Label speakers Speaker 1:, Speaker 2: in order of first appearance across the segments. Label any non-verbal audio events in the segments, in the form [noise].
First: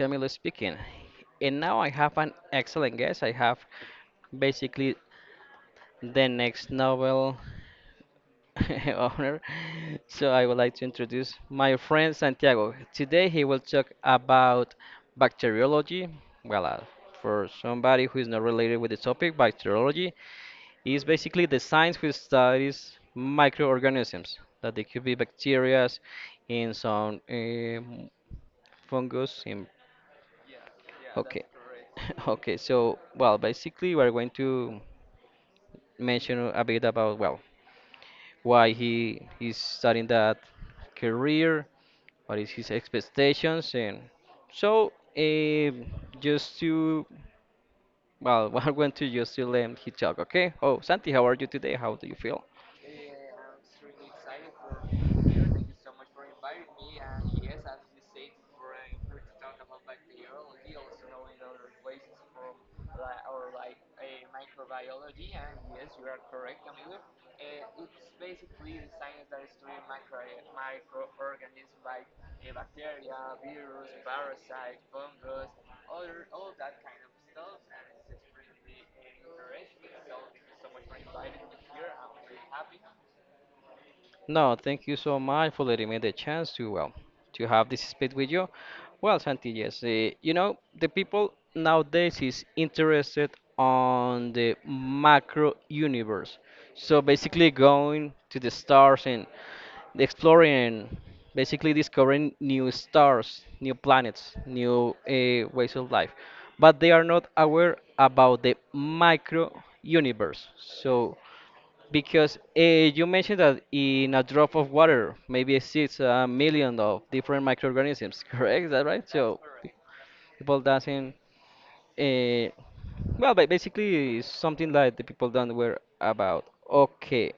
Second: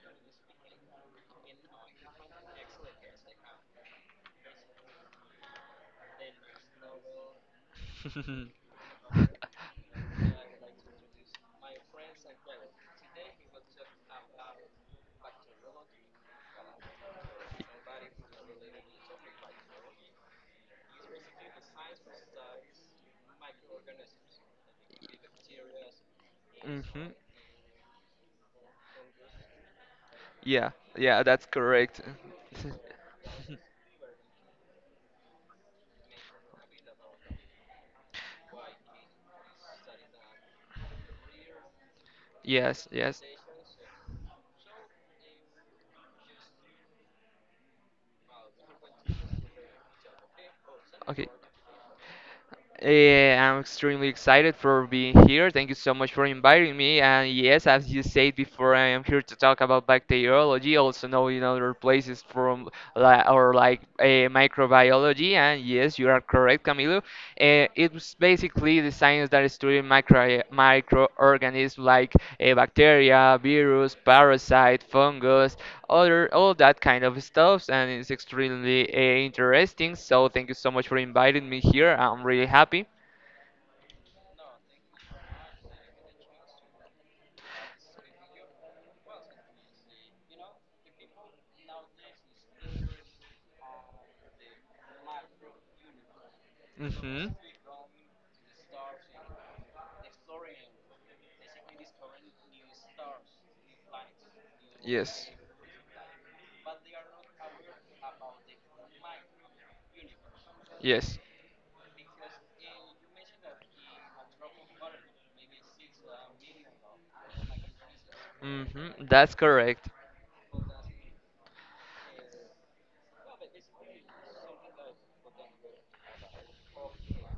Speaker 1: Camilo speaking. And now I have an excellent guest. I have basically the next Nobel
Speaker 2: [laughs] Hmm.
Speaker 1: [laughs] honor. So I would like to introduce my friend Santiago. Today he will talk about bacteriology. Well, uh, for somebody who is not related with the topic, bacteriology is basically the science which studies microorganisms that they could be bacteria in some fungus, in.
Speaker 2: Yeah, yeah,
Speaker 1: Okay.
Speaker 2: that's correct.
Speaker 1: [laughs] Okay,
Speaker 2: [laughs]
Speaker 1: so well, basically we're going to mention a bit about well, why he's starting that career, what is his
Speaker 2: Yes, yes.
Speaker 1: expectations, and so just to well, [laughs] we're going to just to let him he talk, okay? Oh, Santi, how
Speaker 2: Okay.
Speaker 1: are you today? How do you feel?
Speaker 2: I'm extremely excited for being here. Thank you so much for inviting me. And yes, as you said before, I am here to talk about bacteriology, also known in other places from or like microbiology. And yes, you are correct, Camilo. It's basically the science that is studying microorganisms like a bacteria, virus, parasite, fungus, other all that kind of stuff, and it's extremely interesting. So thank you so much for inviting me here. I'm really happy.
Speaker 1: No, thank you so much for letting me the chance to well to have this speed with you. Well, Santi, yes, you know the people nowadays is interested on the macro universe. So
Speaker 2: Hmm.
Speaker 1: basically, going to the stars and exploring, basically discovering new stars, new planets, new
Speaker 2: Yes.
Speaker 1: ways of life. But they are not aware about the micro universe. So
Speaker 2: Yes.
Speaker 1: because you mentioned that in a drop of water maybe exists a million of different microorganisms, [laughs] correct? Is that
Speaker 2: Mm-hmm.
Speaker 1: right?
Speaker 2: That's
Speaker 1: So
Speaker 2: correct.
Speaker 1: people doesn't, uh, well, basically it's something like the people don't were about. Okay.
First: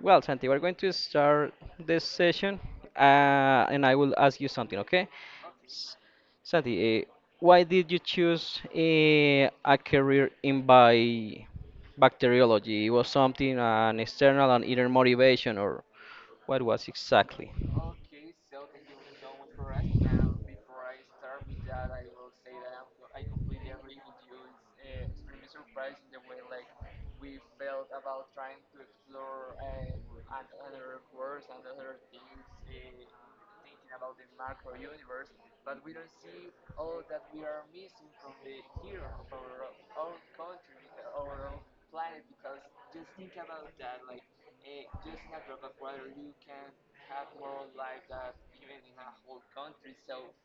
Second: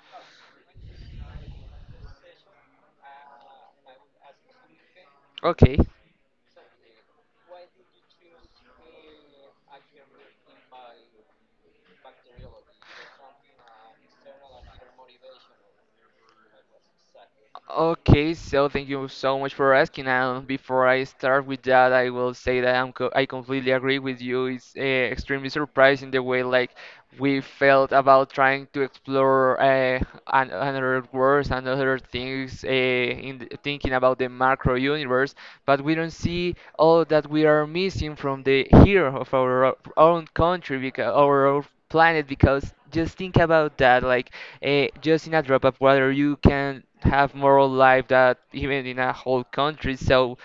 Speaker 1: Well, Santi, we're going to start this session, and I will ask you something, okay?
Speaker 2: Okay.
Speaker 1: Santi, why did you choose a career in bi bacteriology? It was something an external and inner motivation, or what was exactly?
Speaker 2: Okay, so thank you so much for asking. And before I start with that, I will say that I completely agree with you. It's extremely surprising the way, like, we felt about trying to explore an another worlds and other things, thinking about the macro universe. But we don't see all that we are missing from the here of our own country, because our own planet, because just think about that. Like, just in a drop of water, you can have more life that even in a whole country. So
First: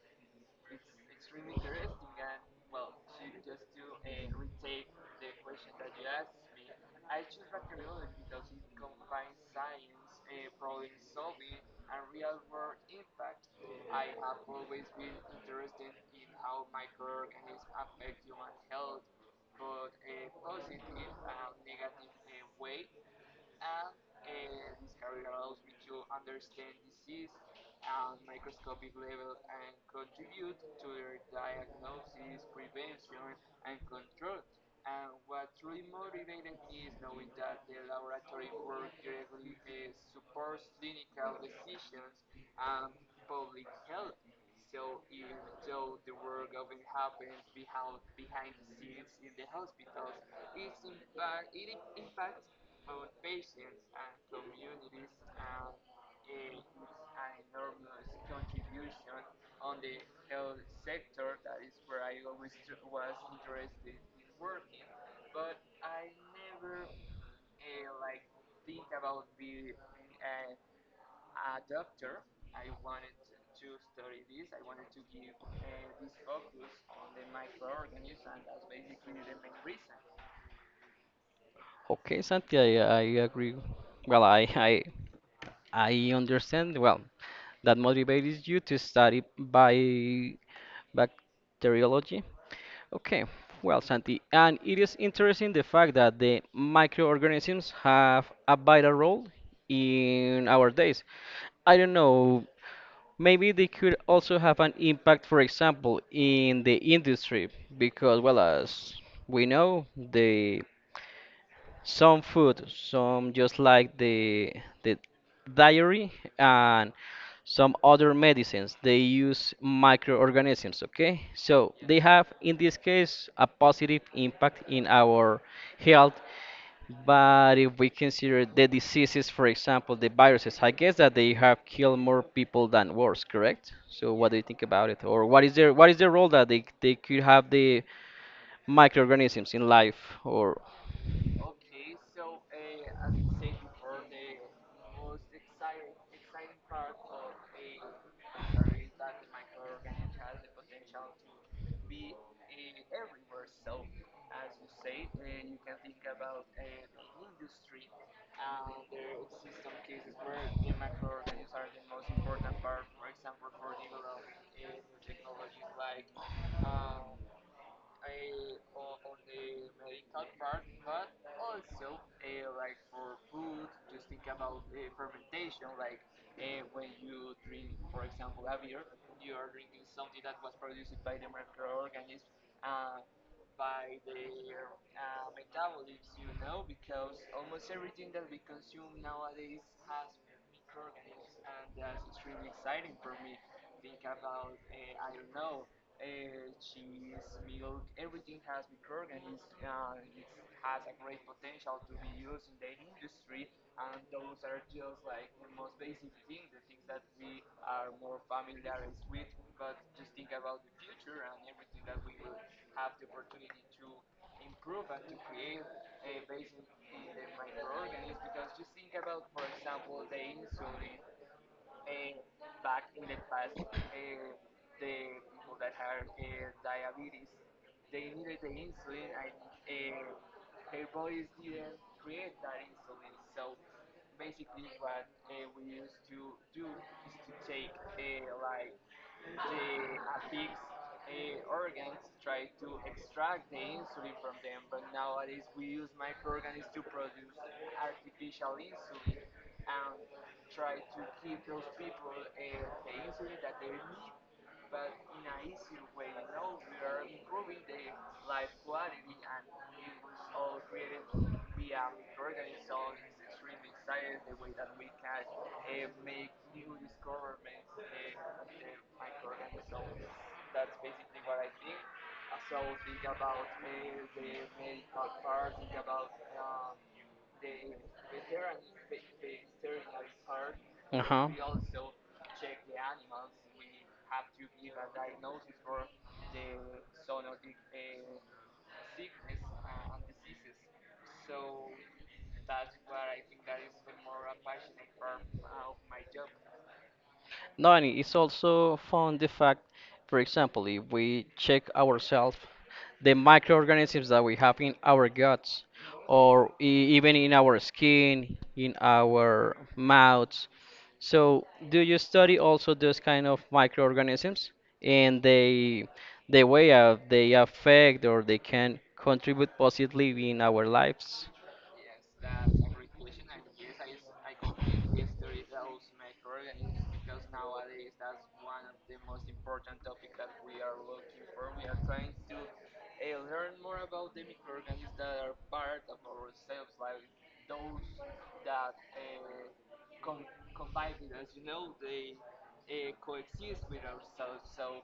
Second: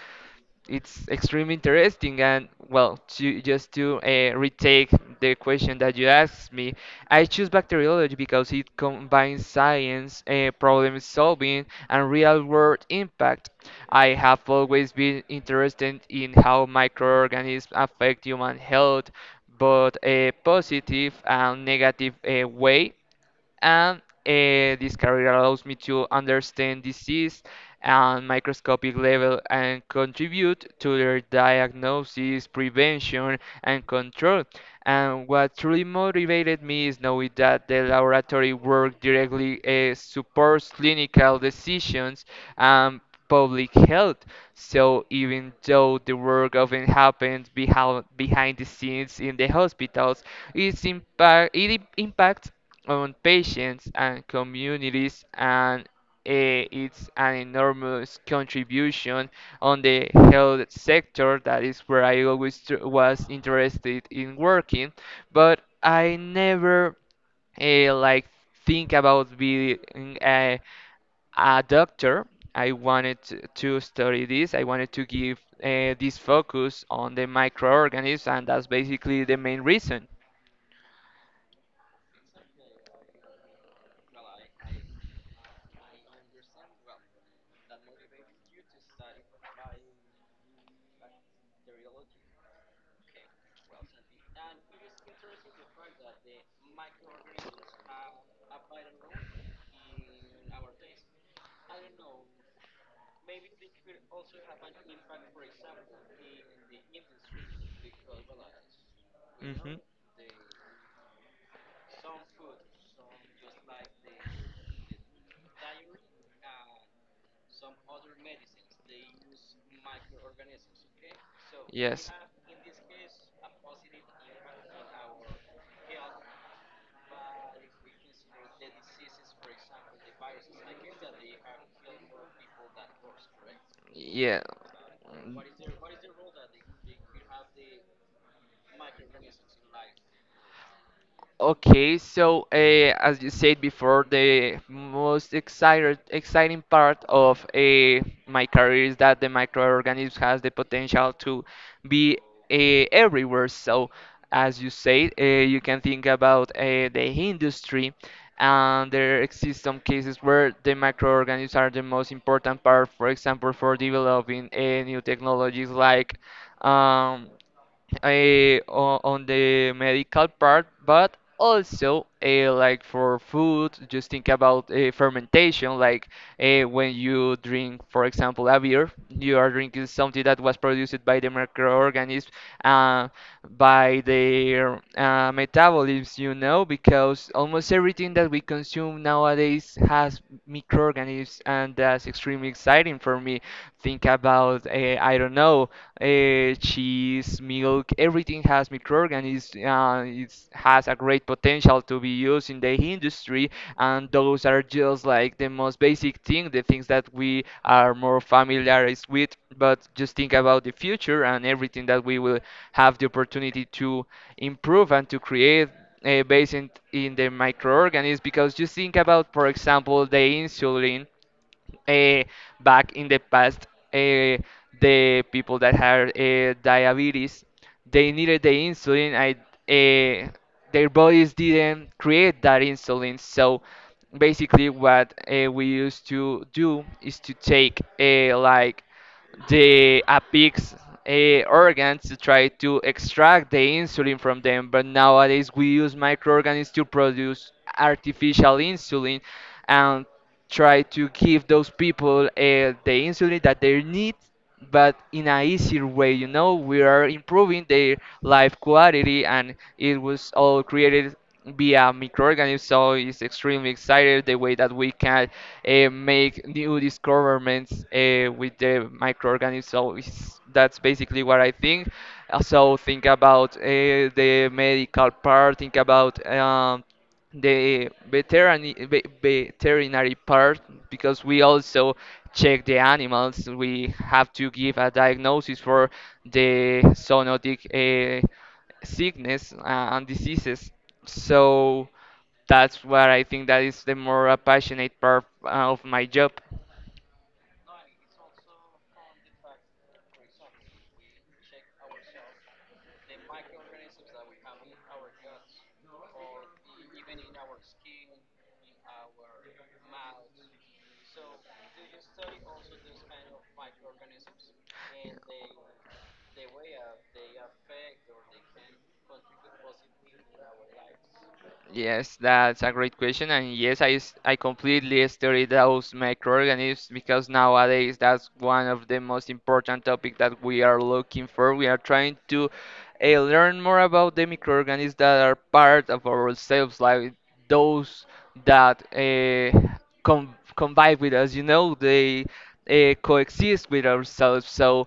Speaker 2: it's extremely interesting, and well, to just to retake the question that you asked me. I choose bacteriology because it combines science, problem solving, and real world impact. I have always been interested in how microorganisms affect human health, both a positive and negative way. And this career allows me to understand disease on microscopic level and contribute to their diagnosis, prevention, and control. And what truly motivated me is knowing that the laboratory work directly supports clinical decisions and public health. So even though the work often happens behind the scenes in the hospitals, its impacts on patients and communities, and it's an enormous contribution on the health sector, that is where I always was interested in working. But I never, like, think about being a doctor. I wanted to study this. I wanted to give this focus on the microorganisms, and that's basically the main reason.
Speaker 1: Okay, Santi, I agree. Well, I understand. Well, that motivates you to study bi bacteriology. Okay, well, Santi, and it is interesting the fact that the microorganisms have a vital role in our days. I don't know, maybe they could also have an impact, for example, in the industry, because, well, as we
Speaker 2: Hmm.
Speaker 1: know, the some food, some just like the diary and some other medicines, they use microorganisms, okay? So they
Speaker 2: Yes.
Speaker 1: have, in this case, a positive impact in our health. But if we consider the diseases, for example, the viruses, I guess that they have killed more people than wars, correct? So what do
Speaker 2: Yeah.
Speaker 1: you think about it? Or what is their what is the role that they could have the microorganisms in life or.
Speaker 2: Okay, so as you said before, the most exciting part of my career is that the microorganism has the potential to be everywhere. So, as you said, you can think about the industry, and there exist some cases where the microorganisms are the most important part, for example, for developing new technologies like. Um, on the medical part, but also like for food, just think about fermentation. Like, when you drink, for example, a beer, you are drinking something that was produced by the microorganism, uh, by their metabolisms, because almost everything that we consume nowadays has microorganisms, and that's extremely exciting for me. Think about I don't know, cheese, milk. Everything has microorganisms. It has a great potential to be used in the industry, and those are just like the most basic thing, the things that we are more familiarized with. But just think about the future and everything that we will have the opportunity to improve and to create, based in the microorganisms. Because just think about, for example, the insulin, uh, back in the past, uh, the people that had diabetes, they needed the insulin. Uh, their bodies didn't create that insulin. So basically, what we used to do is to take, like, the a pig's organs to try to extract the insulin from them. But nowadays, we use microorganisms to produce artificial insulin, and try to give those people the insulin that they need, but in a easier way. We are improving their life quality, and it was all created via microorganisms. So it's extremely excited the way that we can make new discoveries with the microorganisms. So that's basically what I think. Also think about the medical part. Think about, the veterinary part, because
Speaker 1: Uh-huh.
Speaker 2: we also check the animals. We have to give a diagnosis for the zoonotic uh, sickness and diseases. So that's what I think that is the more passionate part of my job.
Speaker 1: No, and it's also found the fact, for example, if we check ourselves, the microorganisms that we have in our guts, or even in our skin, in our mouths. So, do you study also those kind of microorganisms and they, the way of they affect or they can contribute positively in our lives?
Speaker 2: Yes, that's a great question, and yes, I completely study those microorganisms because nowadays that's one of the most important topic that we are looking for. We are trying to learn more about the microorganisms that are part of ourselves, like those that com convive with us. They coexist with ourselves. So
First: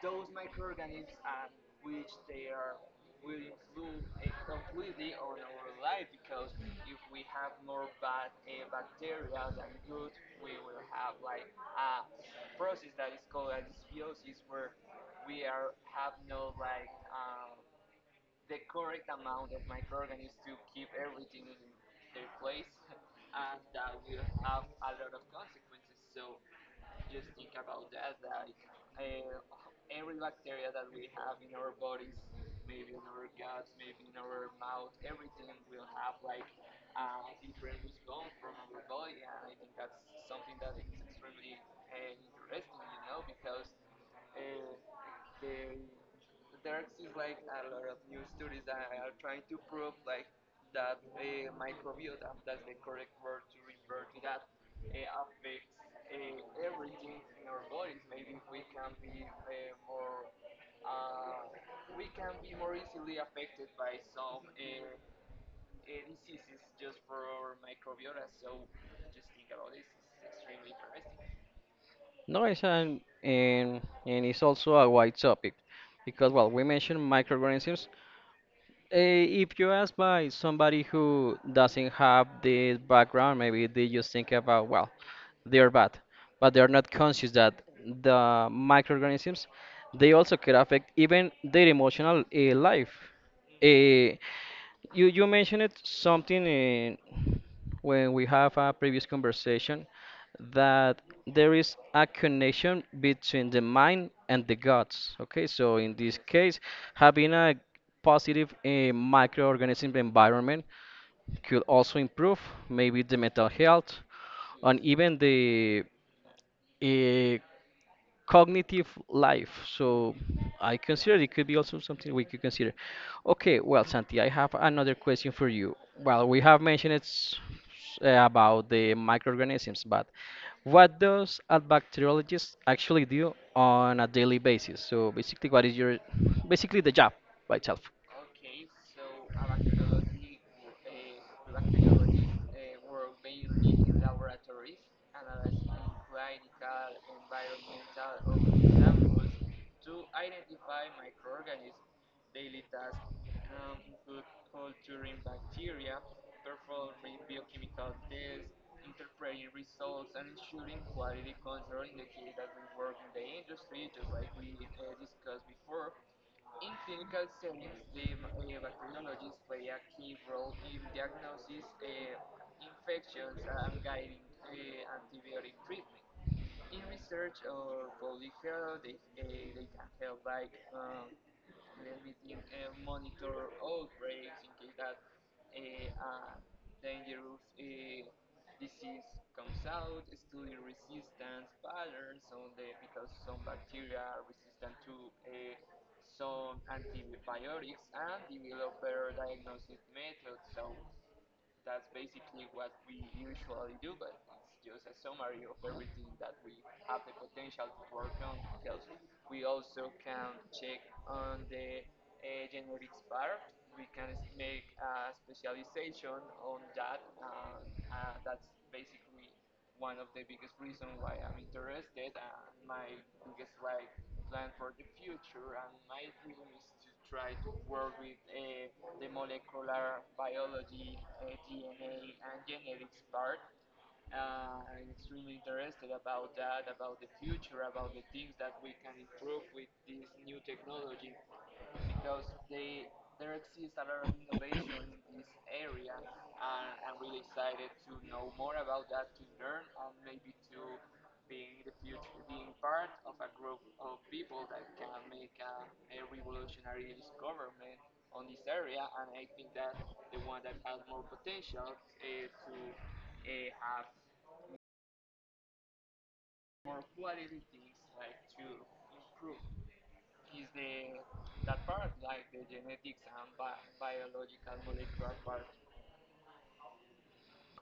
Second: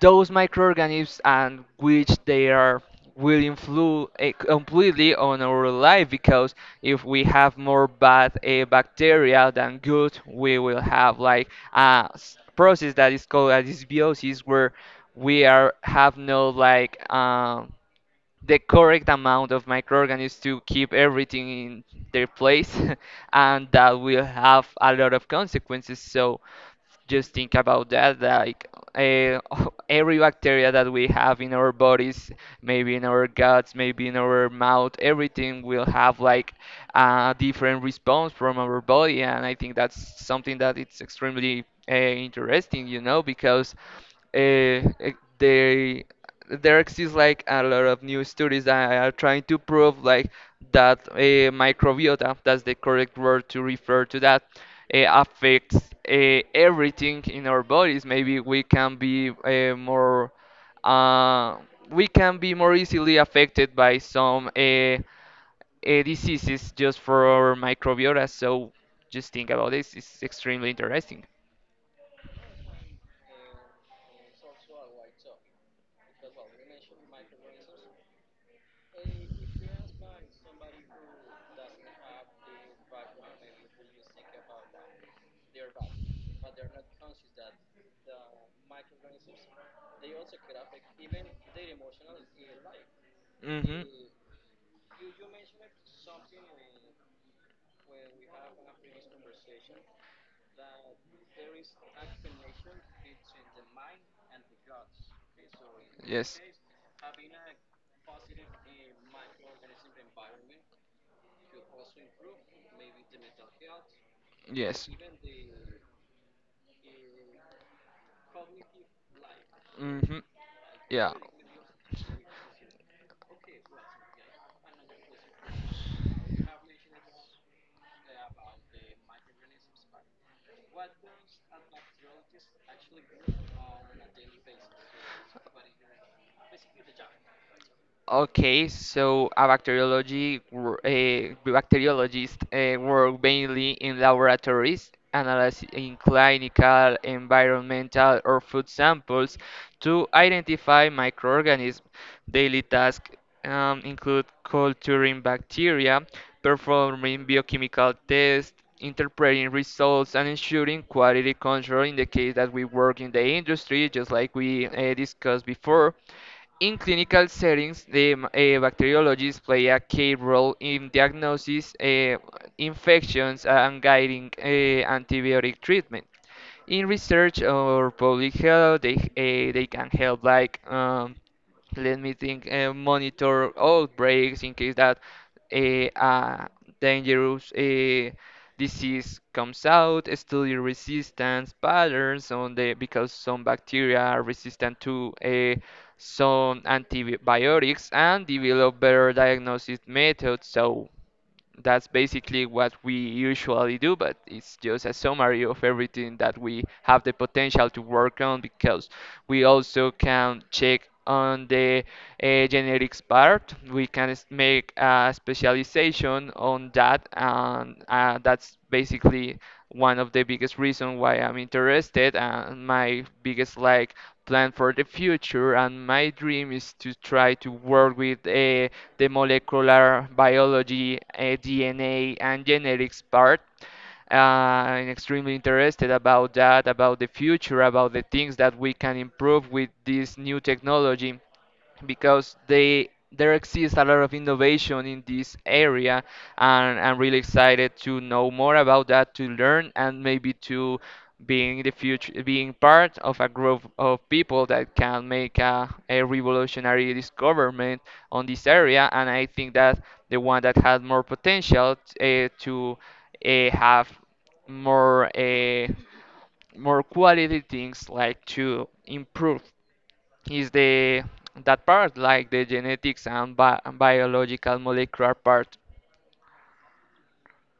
Speaker 2: those microorganisms, and which they are, will influence completely on our life, because if we have more bad bacteria than good, we will have like a process that is called a dysbiosis, where we are have no, like, the correct amount of microorganisms to keep everything in their place. [laughs] And that will have a lot of consequences. So just think about that, like, uh, [laughs] every bacteria that we have in our bodies, maybe in our guts, maybe in our mouth, everything will have like a different response from our body. And I think that's something that it's extremely interesting, because uh, eh, they there exists like a lot of new studies that are trying to prove like that microbiota, that's the correct word to refer to that, affects everything in our bodies. Maybe we can be uh, more easily affected by some diseases just for microbiota. So just think about this. It's extremely interesting.
Speaker 1: No, it's an, and it's also a wide topic because, well, we mentioned microorganisms. Eh, if you ask by somebody who doesn't have this background, maybe they just think about, well, they're bad, but they're not conscious that the microorganisms, they also can affect even their emotional life.
Speaker 2: Hmm.
Speaker 1: Uh, you you mentioned it something. When we have a previous conversation that there is a connection between the mind and the guts. Okay, so in this
Speaker 2: Yes.
Speaker 1: case, having a positive microorganism environment could also improve maybe the mental health and
Speaker 2: Yes.
Speaker 1: even the uh, cognitive life. So
Speaker 2: Hmm.
Speaker 1: I
Speaker 2: Yeah.
Speaker 1: consider it could be also something we could consider. Okay, well, Santi, I have another question for you. Well, we have mentioned it's about the microorganisms, but what does a bacteriologist actually do on a daily basis? So basically, what is your basically the job by itself?
Speaker 2: Okay, so a bacteriologist work mainly in laboratories, analyzing clinical, environmental, or food samples to identify microorganisms. Daily tasks, include culturing bacteria, performing biochemical tests, interpreting results, and ensuring quality control in the case that we work in the industry, just like we discussed before. In clinical settings, the bacteriologists play a key role in diagnosis, infections, and guiding antibiotic treatment. In research or public health, they can help, like, let me think, monitor outbreaks in case that a dangerous a disease comes out, study resistance patterns on the because some bacteria are resistant to a some antibiotics, and develop better diagnosis methods. So that's basically what we usually do, but it's just a summary of everything that we have the potential to work on, because we also can check on the genetics part. We can make a specialization on that, and that's basically one of the biggest reasons why I'm interested, and my biggest, like, plan for the future and my dream is to try to work with, the molecular biology, DNA, and genetics part. I'm extremely interested about that, about the future, about the things that we can improve with this new technology, because they there exists a lot of innovation in this area, and I'm really excited to know more about that, to learn, and maybe to being the future, being part of a group of people that can make a revolutionary discovery on this area. And I think that the one that has more potential, to have more uh, more quality things, like, to improve, is the that part, like the genetics and biological molecular part.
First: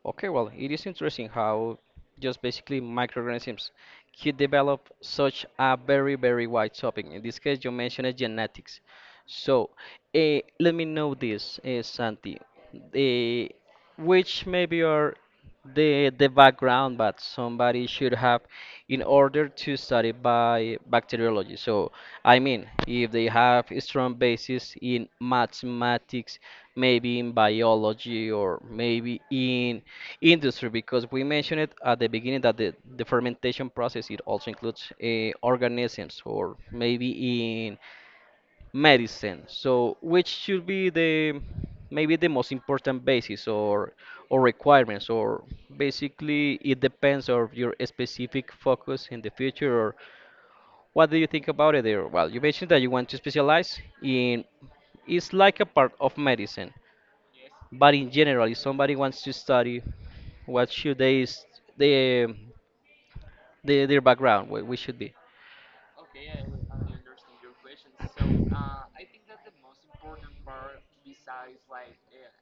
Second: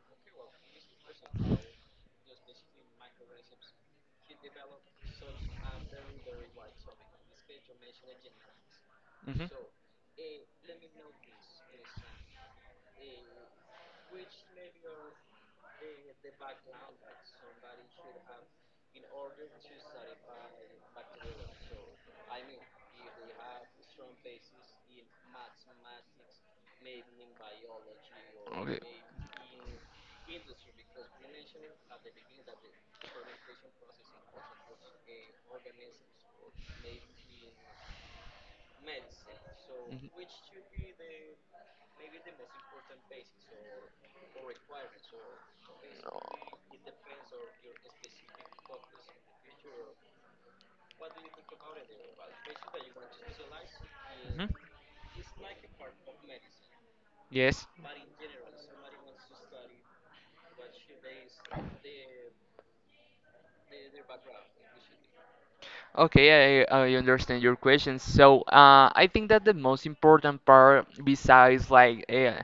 Speaker 1: Okay, well, it is interesting how just basically microorganisms could develop such a very, very wide topic. In this case, you mentioned genetics. So, let me know this, Santi. Eh, which maybe are the background that somebody should have in order to study by bacteriology. So I mean, if they have a strong basis in mathematics, maybe in biology or maybe in industry, because we mentioned it at the beginning that the fermentation process it also includes organisms or maybe in medicine. So, which should be the maybe the most important basis or requirements or basically it depends on your specific focus in the future or what do you think about it there? Well, you mentioned that you want to specialize
Speaker 2: Mhm.
Speaker 1: in it's like a part of medicine,
Speaker 2: Yes.
Speaker 1: but in general, if somebody wants to study, what should they, the the their background? What we should be?
Speaker 2: Okay, I understand your question. So, I think that the most important part, besides like,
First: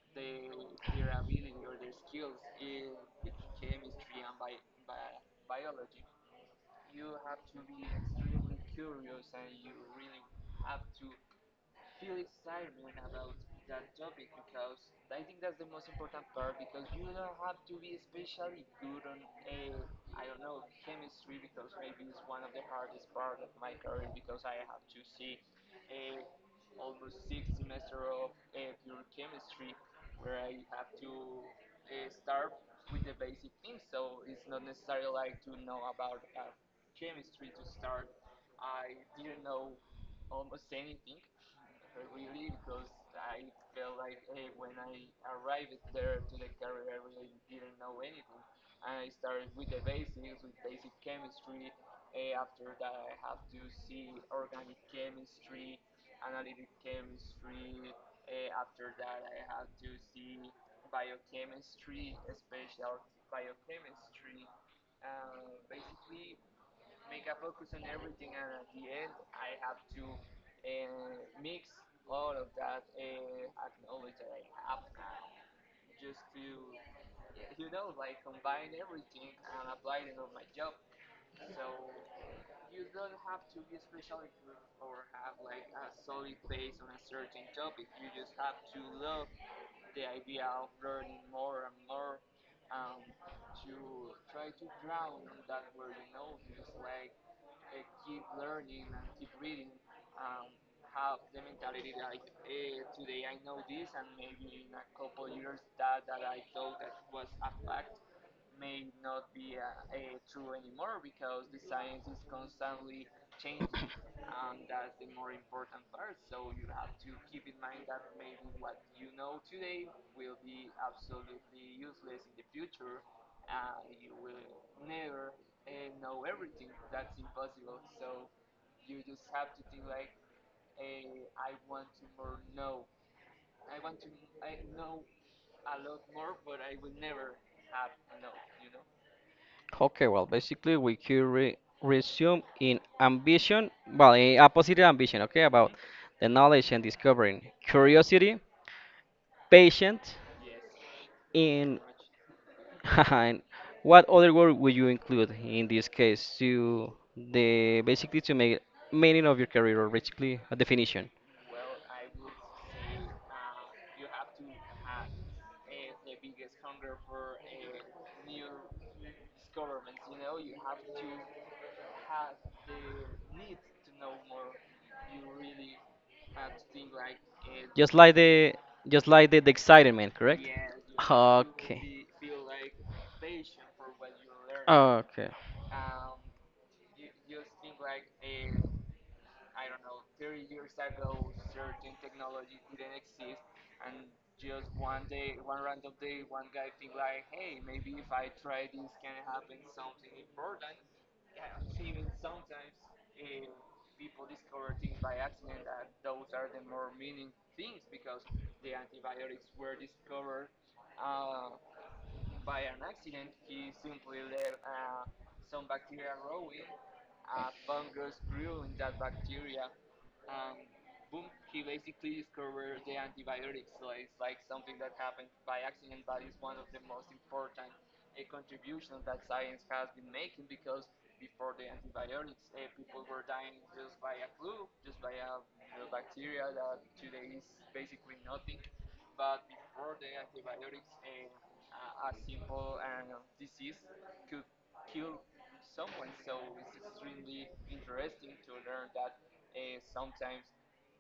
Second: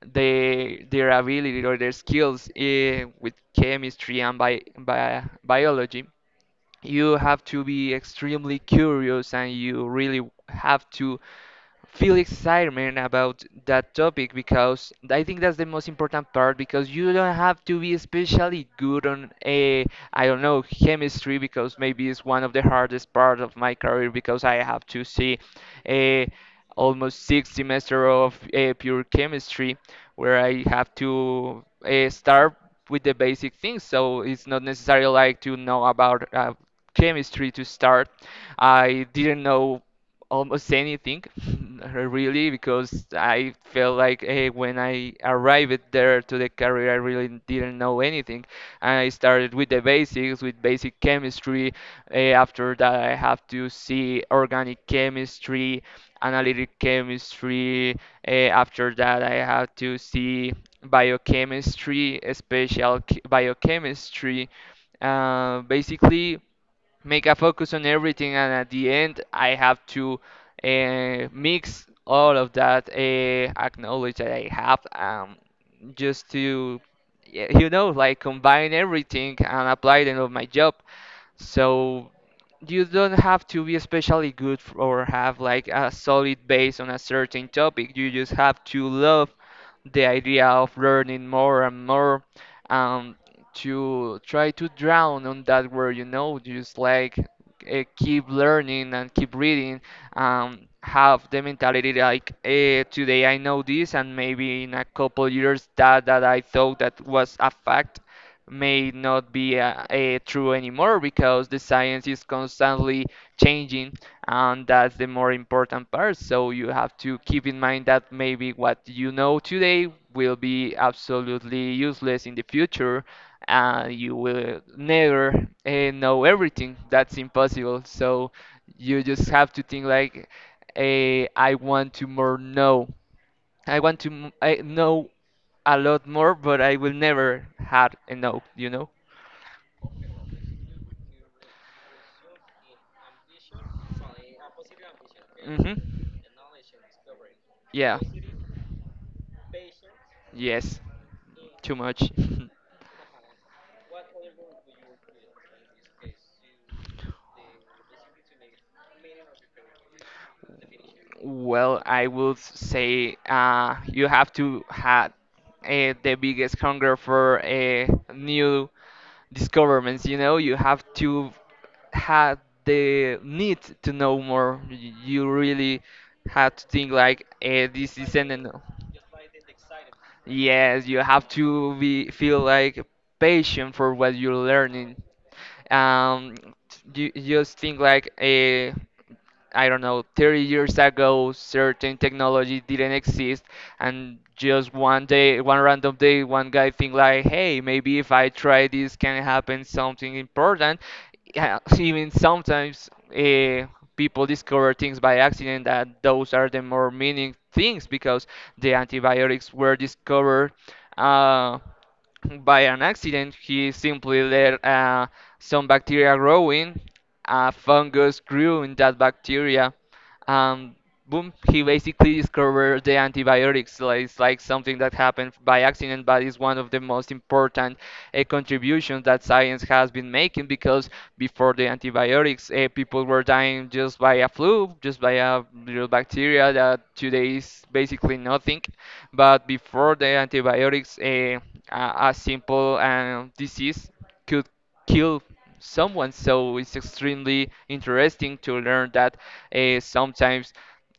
Speaker 2: their ability or their skills with chemistry and bi bi biology, you have to be extremely curious and you really have to feel excitement about that topic, because I think that's the most important part, because you don't have to be especially good on a I don't know, chemistry, because maybe it's one of the hardest part of my career, because I have to see, uh, almost 6 semester of pure chemistry, where I have to start with the basic things. So it's not necessary, like, to know about chemistry to start. I didn't know almost anything [laughs] really, because I felt like, when I arrived there to the career, I really didn't know anything. And I started with the basics, with basic chemistry. After that, I have to see organic chemistry, analytic chemistry. After that, I have to see biochemistry, spatial biochemistry. Basically, make a focus on everything, and at the end, I have to mix all of that knowledge that I have, just to, like, combine everything and apply them of my job. So you don't have to be especially good or have like a solid base on a certain topic. You just have to love the idea of learning more and more um to try to drown on that word, just like keep learning and keep reading have the mentality like today I know this, and maybe in a couple years that I thought that was a fact may not be true anymore because the science is constantly changing. And that's the more important part, so you have to keep in mind that maybe what you know today will be absolutely useless in the future, and you will never know everything. That's impossible. So you just have to think like I want to more know. I want to I know a lot more, but I will never have enough, you know?
Speaker 1: Okay, well, basically we could re resume in ambition, well, in a positive ambition, okay, about
Speaker 2: Mhm.
Speaker 1: the knowledge and discovering,
Speaker 2: Yeah.
Speaker 1: curiosity, patience,
Speaker 2: Yes. Too
Speaker 1: in
Speaker 2: much. [laughs]
Speaker 1: [laughs] and what other word would you include in this case to the basically to make meaning of your career or basically a definition,
Speaker 2: Well, I would say you have to have the biggest hunger for new discoveries. You know, you have to have the need to know more. You really have to think like
Speaker 1: just
Speaker 2: this is
Speaker 1: like
Speaker 2: an
Speaker 1: the just like the excitement, correct?
Speaker 2: yes, you have to
Speaker 1: Okay.
Speaker 2: be feel like patient for what you're learning.
Speaker 1: Okay.
Speaker 2: Um, you just think like I don't know, 30 years ago, certain technology didn't exist, and just one day, one random day, one guy think like, hey, maybe if I try this, can happen something important. Yeah, [laughs] even sometimes uh, people discover things by accident. That those are the more meaning things because the antibiotics were discovered Uh, by an accident. He simply let some bacteria growing. A fungus grew in that bacteria, and boom, he basically discovered the antibiotics. Like, it's like something that happened by accident, but it's one of the most important contributions that science has been making, because before the antibiotics, people were dying just by a flu, just by a little bacteria that today is basically nothing. But before the antibiotics, a simple disease could kill someone. So it's extremely interesting to learn that sometimes,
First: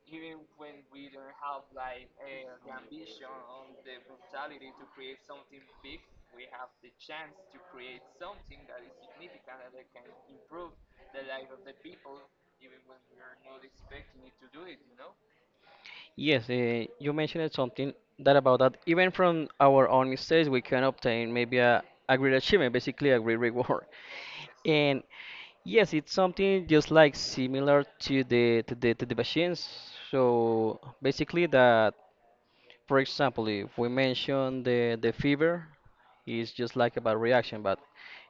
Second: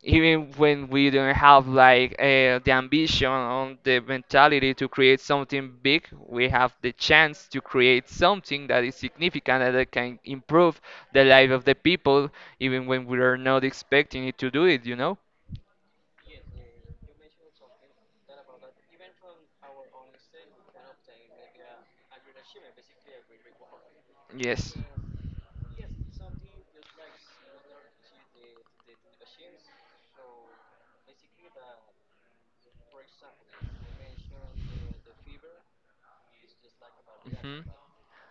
Speaker 2: even when we don't have like the ambition or the mentality to create something big, we have the chance to create something that is significant and that can improve the life of the people, even when we are not expecting it to do it, you know?
Speaker 1: Yes, you mentioned something that about that even from our own mistakes we can obtain maybe a great achievement, basically a great [laughs] reward. And yes, it's something just like similar to the to the to the machines. So basically that for example if we mention the fever is just like a bad reaction, but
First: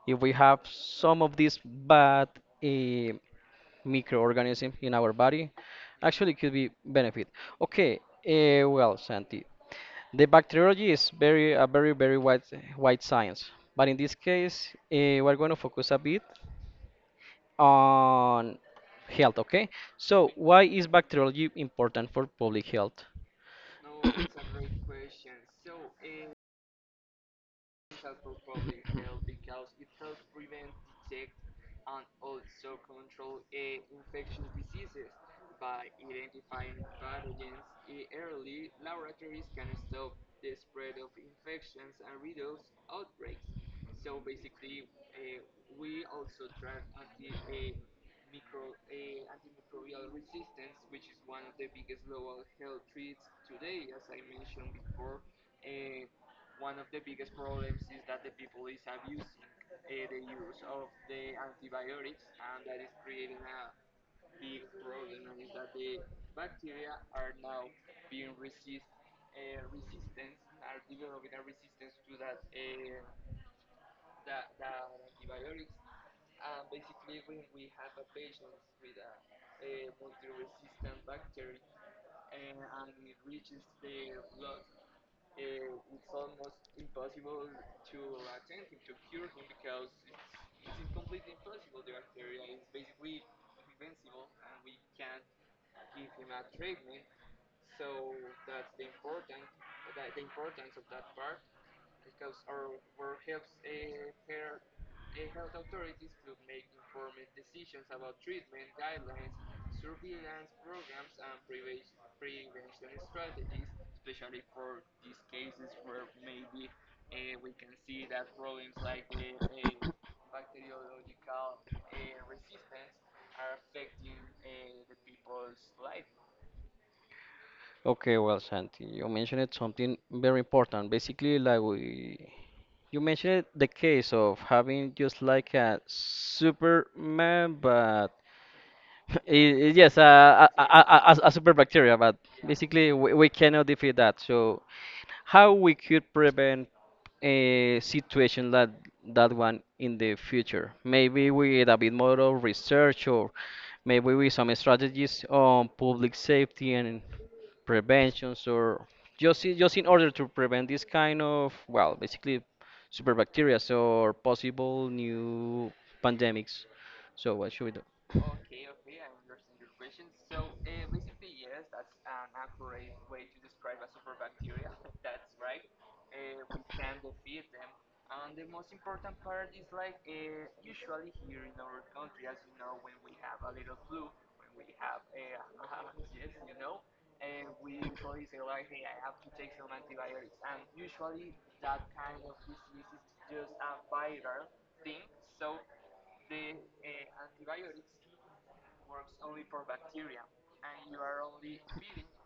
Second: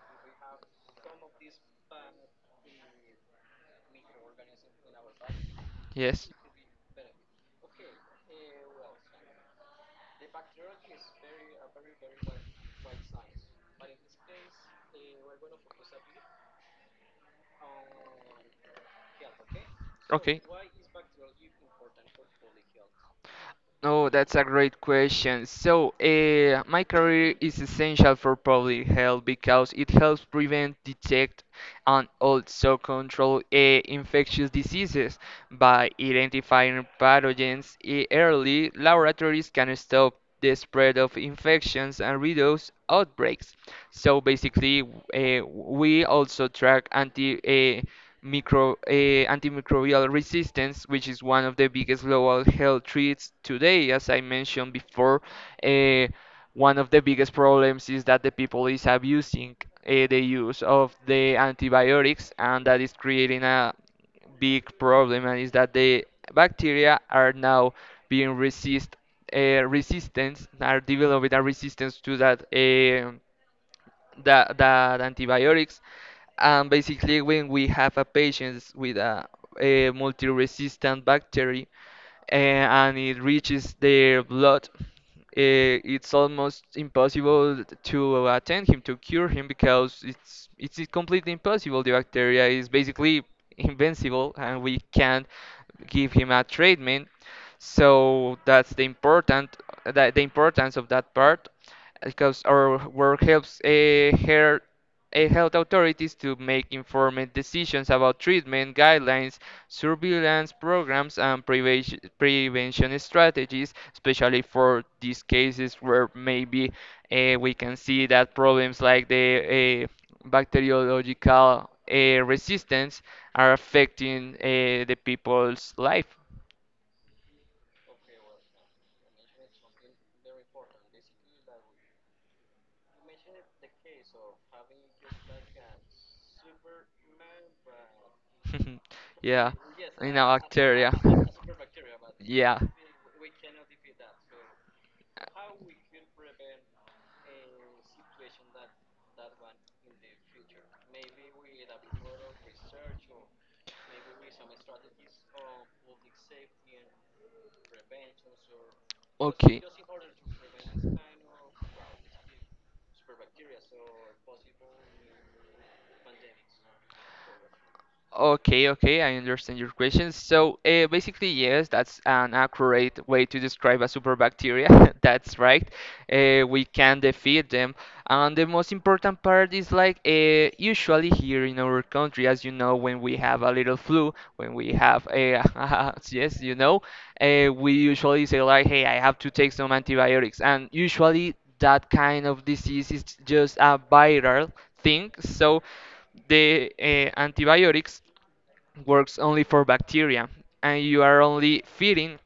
Speaker 1: if we have some of these bad uh, microorganisms in our body,
Speaker 2: Yes.
Speaker 1: actually it could be benefit. Okay, well, Santi, the bacteriology is very a very very wide science, but in this case, we're going to focus a bit on health. Okay, so why is bacteriology important for public health?
Speaker 2: Oh, that's a great question. So, my career is essential for public health because it helps prevent, detect, and also control infectious diseases by identifying pathogens early. Laboratories can stop the spread of infections and reduce outbreaks. So basically, we also track Uh, antimicrobial resistance, which is one of the biggest global health threats today. As I mentioned before, eh, one of the biggest problems is that the people is abusing the use of the antibiotics, and that is creating a big problem, and is that the bacteria are now being resist, are developing a resistance to that. That antibiotics. And basically, when we have a patient with a multi-resistant bacteria and it reaches their blood, it's almost impossible to attend him, to cure him, because it's completely impossible. The bacteria is basically invincible, and we can't give him a treatment. So that's the important that the importance of that part, because our work helps health authorities to make informed decisions about treatment guidelines, surveillance programs, and prevention strategies, especially for these cases where maybe we can see that problems like the bacteriological resistance are affecting the people's life.
Speaker 1: Okay, well, Santi, you mentioned something very important. Basically, like we, you mentioned the case of having just like a Superman, but
Speaker 2: [laughs]
Speaker 1: [laughs]
Speaker 2: Yeah,
Speaker 1: yes,
Speaker 2: in our bacteria.
Speaker 1: a
Speaker 2: [laughs]
Speaker 1: super bacteria, but
Speaker 2: Yeah.
Speaker 1: basically we cannot defeat that. So, how we could prevent a situation like that one in the future. Maybe with a bit more of research or maybe with some strategies on public safety and preventions or
Speaker 2: Okay.
Speaker 1: just in order to prevent this kind of well basically super bacteria or possible new pandemics. So what should we do?
Speaker 2: Okay, I understand your question. So, basically, yes, that's an accurate way to describe a super bacteria. [laughs] That's right. We can defeat them. And the most important part is like usually here in our country, as you know, when we have a little flu, when we have a [laughs] yes, you know, we usually say like, hey, I have to take some antibiotics. And usually that kind of disease is just a viral thing. So the antibiotics works only for bacteria, and you are only feeding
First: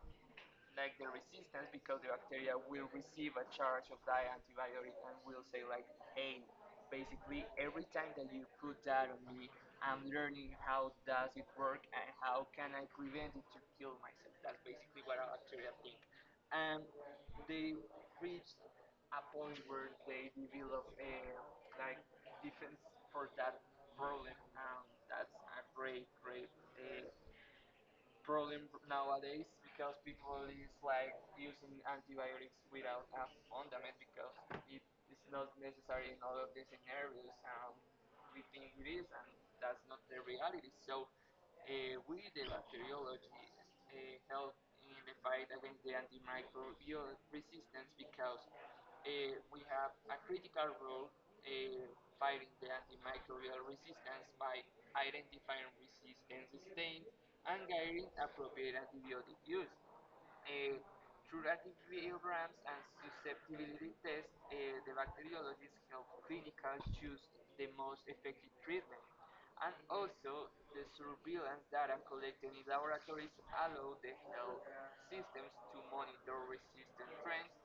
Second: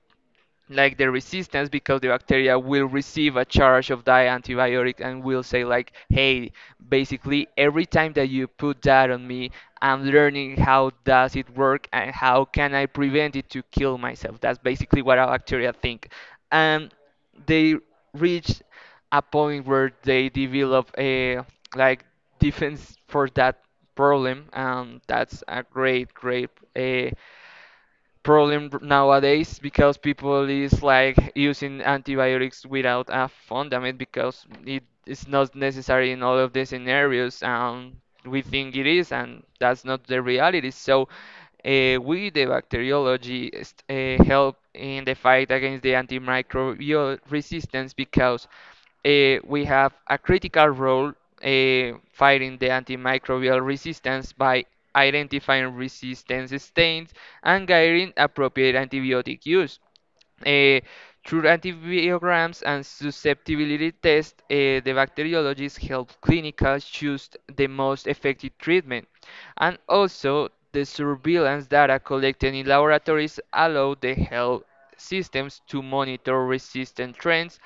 Speaker 2: like the resistance, because the bacteria will receive a charge of that antibiotic and will say like, hey, basically, every time that you put that on me, I'm learning how does it work and how can I prevent it to kill myself. That's basically what our bacteria think. And they reach a point where they develop a like defense for that problem, and that's a great uh, problem nowadays, because people is like using antibiotics without a fundament, because it is not necessary in all of the scenarios, and we think it is, and that's not the reality. So we the bacteriology help in the fight against the antimicrobial resistance, because we have a critical role fighting the antimicrobial resistance by identifying resistance stains and guiding appropriate antibiotic use. Eh, Through antibiograms and susceptibility tests, the bacteriologists help clinicians choose the most effective treatment. And also, the surveillance data collected in laboratories allow the health systems to monitor resistant trends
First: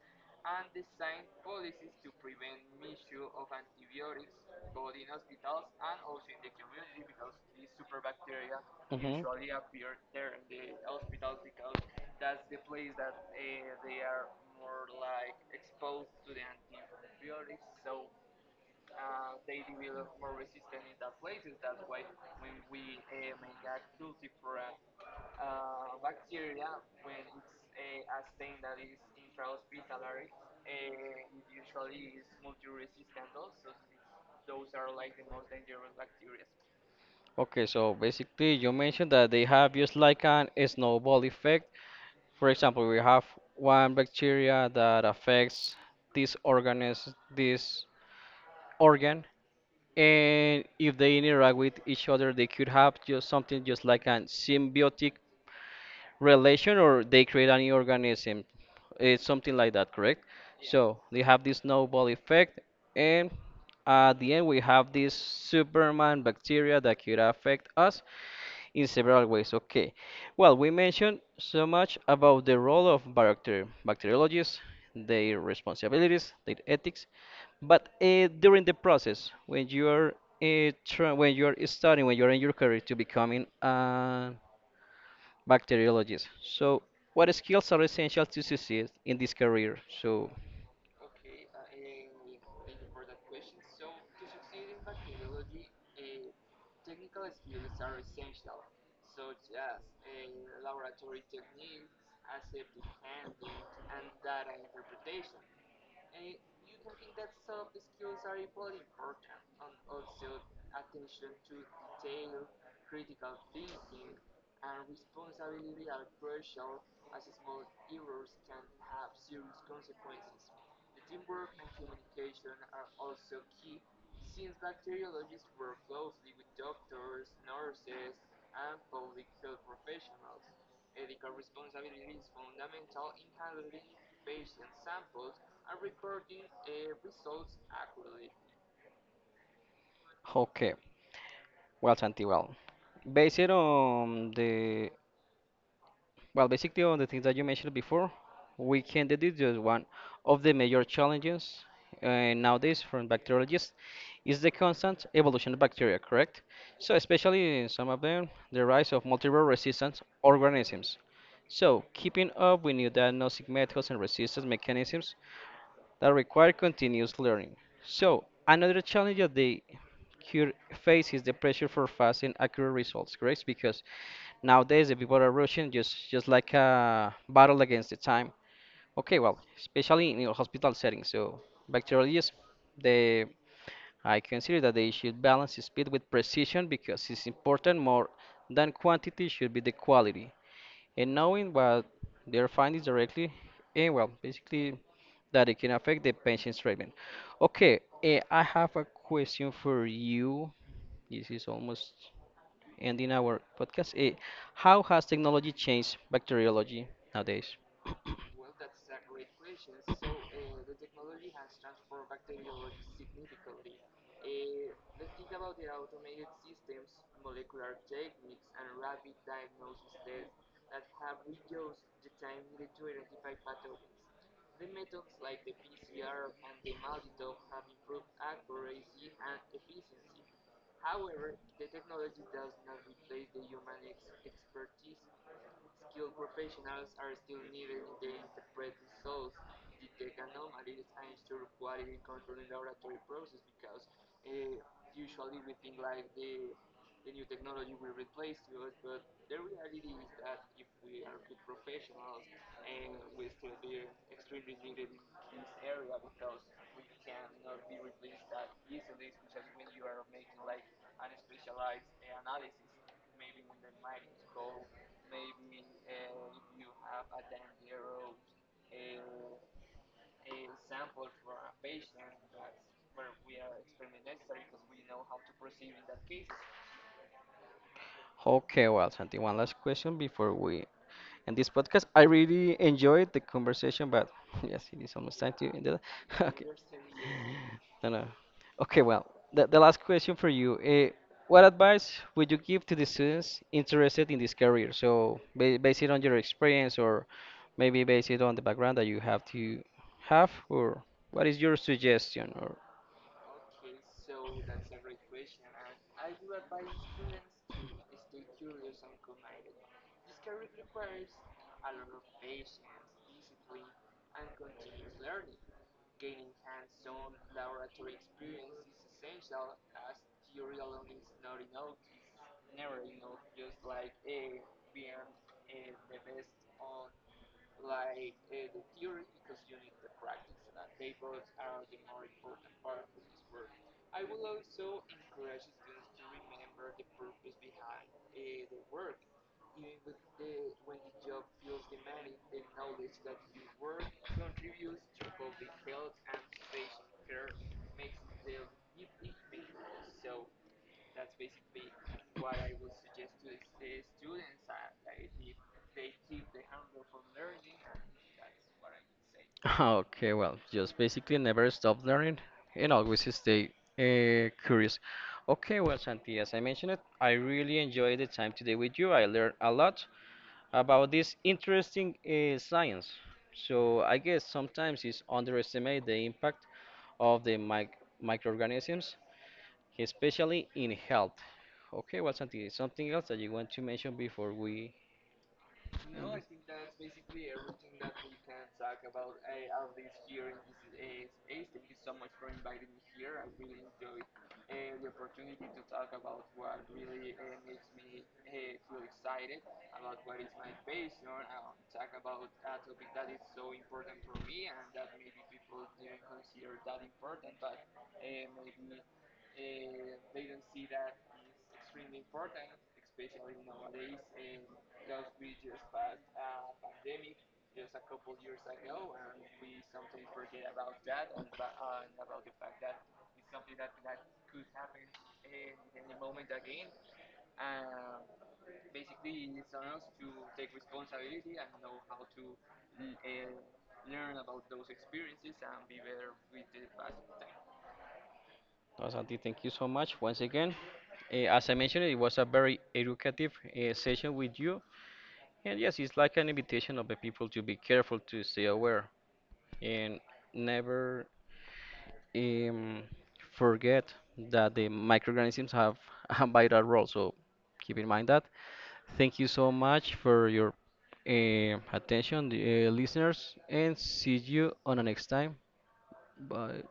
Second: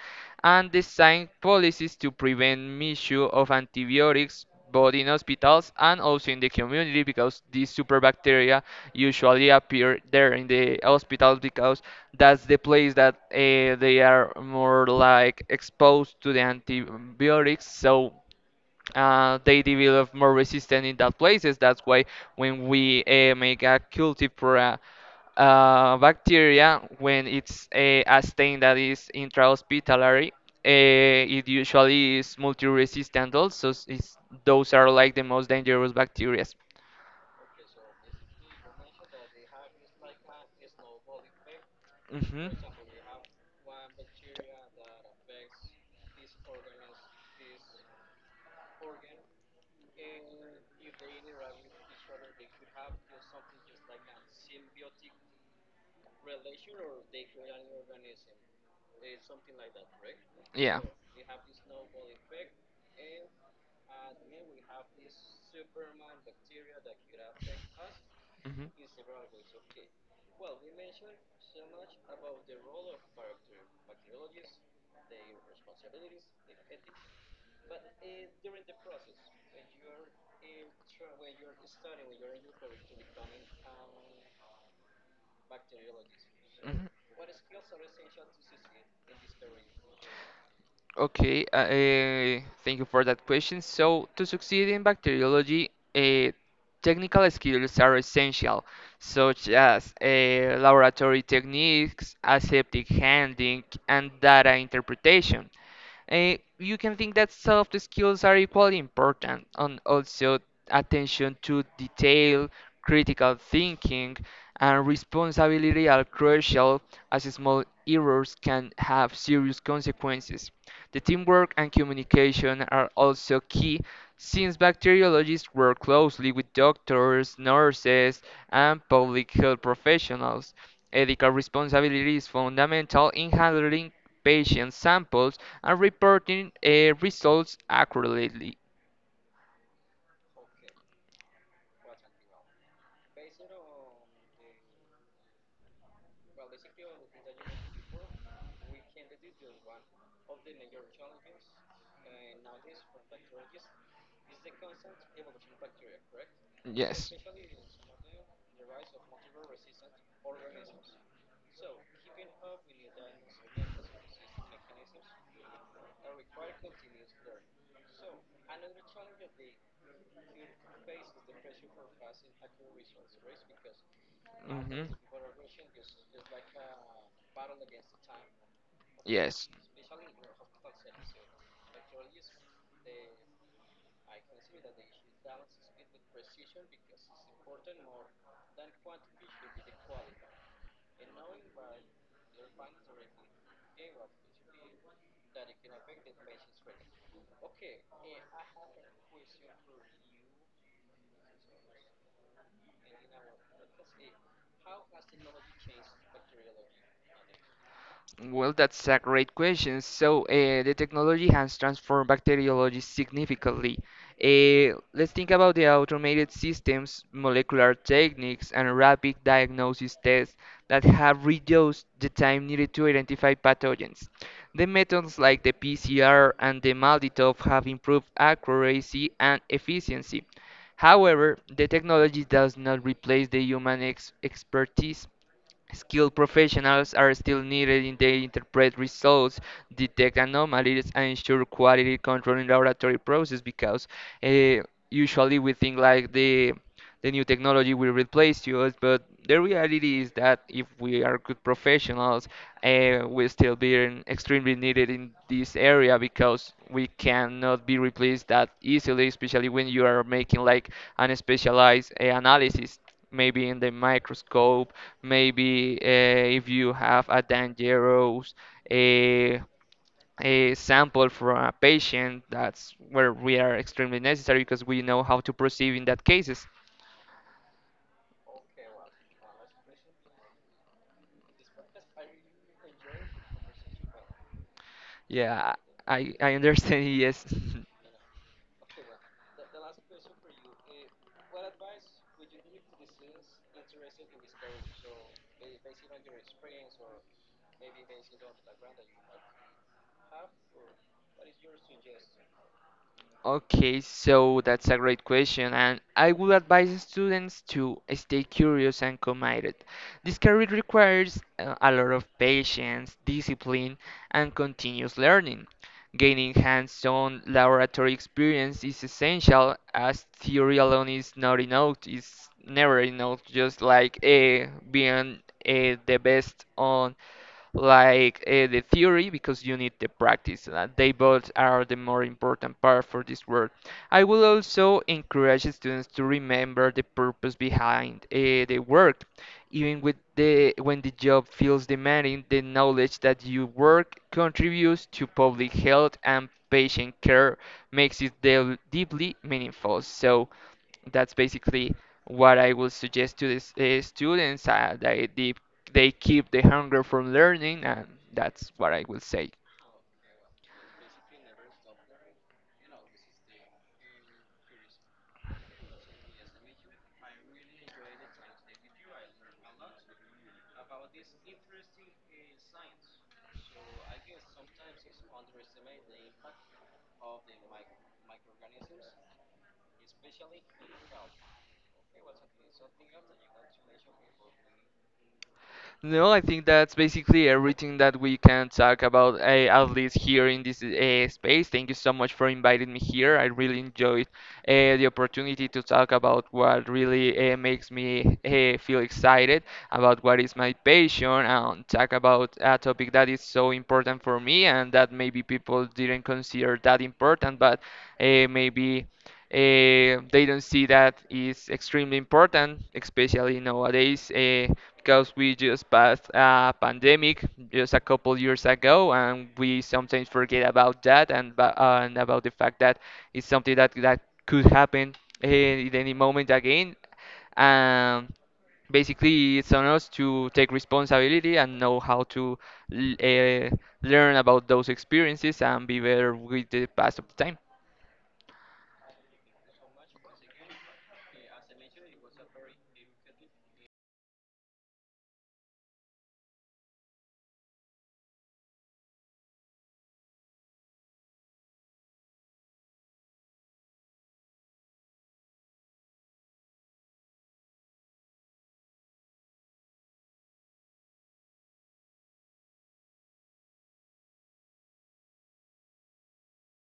Speaker 2: and designed policies to prevent misuse of antibiotics, both in hospitals and also in the community, because these super bacteria
Speaker 1: Mhm.
Speaker 2: usually appear there in the hospitals because that's the place that they are more like exposed to the antibiotics, so they develop more resistance in that places. That's why when we make a cultive for a bacteria, when it's a stain that is intrahospitallary, it usually is multi-resistant. Also, it's, those are like the most dangerous bacteria.
Speaker 1: Okay, so basically you mentioned that they have just like an snowball effect.
Speaker 2: Hmm.
Speaker 1: For example, we have one bacteria that affects this organism, this organ, and if they interact with each other, they could have just something just like a symbiotic relation, or they create a new organism. It's something like that, correct?
Speaker 2: Yeah.
Speaker 1: So they have this snowball effect, and at the end we have this Superman bacteria that could affect us,
Speaker 2: Hmm. Hmm.
Speaker 1: in several ways. Okay. Well, we mentioned so much about the role of bacteriologists, their responsibilities, their ethics, but during the process, when you are when you are studying, when you are in your career to becoming a bacteriologist, so what skills are essential to succeed in this career? So,
Speaker 2: Okay, thank you for that question. So, to succeed in bacteriology, technical skills are essential, such as laboratory techniques, aseptic handling, and data interpretation. Eh, you can think that soft skills are equally important, and also attention to detail, critical thinking, and responsibility are crucial, as small errors can have serious consequences. The teamwork and communication are also key, since bacteriologists work closely with doctors, nurses, and public health professionals. Ethical responsibility is fundamental in handling patient samples and reporting results accurately.
Speaker 1: okay, well, Santi, well, based on the. Well, basically, on the things that you mentioned before, we can deduce just one of the major challenges nowadays from bacteriologists is the constant evolution of bacteria, correct? So,
Speaker 2: Yes.
Speaker 1: especially in some of them, the rise of multiple resistant organisms. So, keeping up with new diagnostic methods and resistance mechanisms that require continuous learning. So, another challenge that they cur- face is the pressure for fast and accurate results, correct? Because nowadays the
Speaker 2: Mhm.
Speaker 1: people are rushing just like a battle against the time. Okay, well,
Speaker 2: Yes.
Speaker 1: especially in your hospital setting. So, bacteriologists, they I consider that they should balance speed with precision because it's important more than quantity should be the quality and knowing what their findings directly and well basically that it can affect the pension treatment. Okay, I have a question for you. This is almost ending our podcast. Eh, how has technology changed bacteriology nowadays?
Speaker 2: Well, that's a great question. So, the technology has transformed bacteriology significantly. Let's think about the automated systems, molecular techniques, and rapid diagnosis tests that have reduced the time needed to identify pathogens. The methods like the PCR and the Malditive have improved accuracy and efficiency. However, the technology does not replace the human ex expertise. Skilled professionals are still needed in they interpret results, detect anomalies, and ensure quality control in laboratory process, because uh, usually we think like the new technology will replace us, but the reality is that if we are good professionals, we'll still be extremely needed in this area, because we cannot be replaced that easily, especially when you are making like an specialized analysis, maybe in the microscope, maybe if you have a dangerous a, a sample from a patient, that's where we are extremely necessary, because we know how to proceed in that cases.
Speaker 1: Okay, well, Santi, one last question before we and this podcast. I really enjoyed the conversation, but [laughs] yes, it is almost time to
Speaker 2: Yeah,
Speaker 1: end it.
Speaker 2: I,
Speaker 1: [laughs]
Speaker 2: I
Speaker 1: Okay.
Speaker 2: understand, [laughs] yes.
Speaker 1: No, no. Okay, well, the last question for you. What advice would you give to the students interested in this career? So, ba based on your experience or maybe based on the background that you have to have, or what is your suggestion? Or
Speaker 2: Okay, so that's a great question, and I would advise students to stay curious and committed. This career requires a lot of patience, discipline, and continuous learning. Gaining hands-on laboratory experience is essential, as theory alone is not enough. It's never enough, just like being the best on like the theory, because you need the practice. They both are the more important part for this work. I will also encourage students to remember the purpose behind the work. Even with the when the job feels demanding, the knowledge that you work contributes to public health and patient care makes it deeply meaningful. So, that's basically what I would suggest to the students that they keep the hunger for learning, and that's what I would say.
Speaker 1: [laughs] okay, well, just basically never stop learning and always stay curious. Okay, well, Santi, as I mentioned it, I really enjoyed the time today with you. I learned a lot about this interesting science. So I guess sometimes it's underestimated the impact of the microorganisms, especially in health. Okay, well, Santi, something else that you want to mention before we
Speaker 2: No, I think
Speaker 1: end
Speaker 2: that's basically everything that we can talk about, at least here
Speaker 1: this?
Speaker 2: in this space. Thank you so much for inviting me here. I really enjoyed the opportunity to talk about what really makes me feel excited, about what is my passion, and talk about a topic that is so important for me and that maybe people didn't consider that important, but maybe they don't see that is extremely important, especially nowadays, because we just passed a pandemic just a couple years ago, and we sometimes forget about that and, and about the fact that it's something that could happen at any moment again. Um, basically, it's on us to take responsibility and know how to l- uh, learn about those experiences and be better with the pass of time.
Speaker 1: No, Santi, thank you so much once again. Eh, as I mentioned, it was a very educative session with you. And yes, it's like an invitation of the people to be careful, to stay aware, and never um, forget that the microorganisms have [laughs] a vital role. So keep in mind that. Thank you so much for your attention, the, listeners, and see you on the next time. Bye.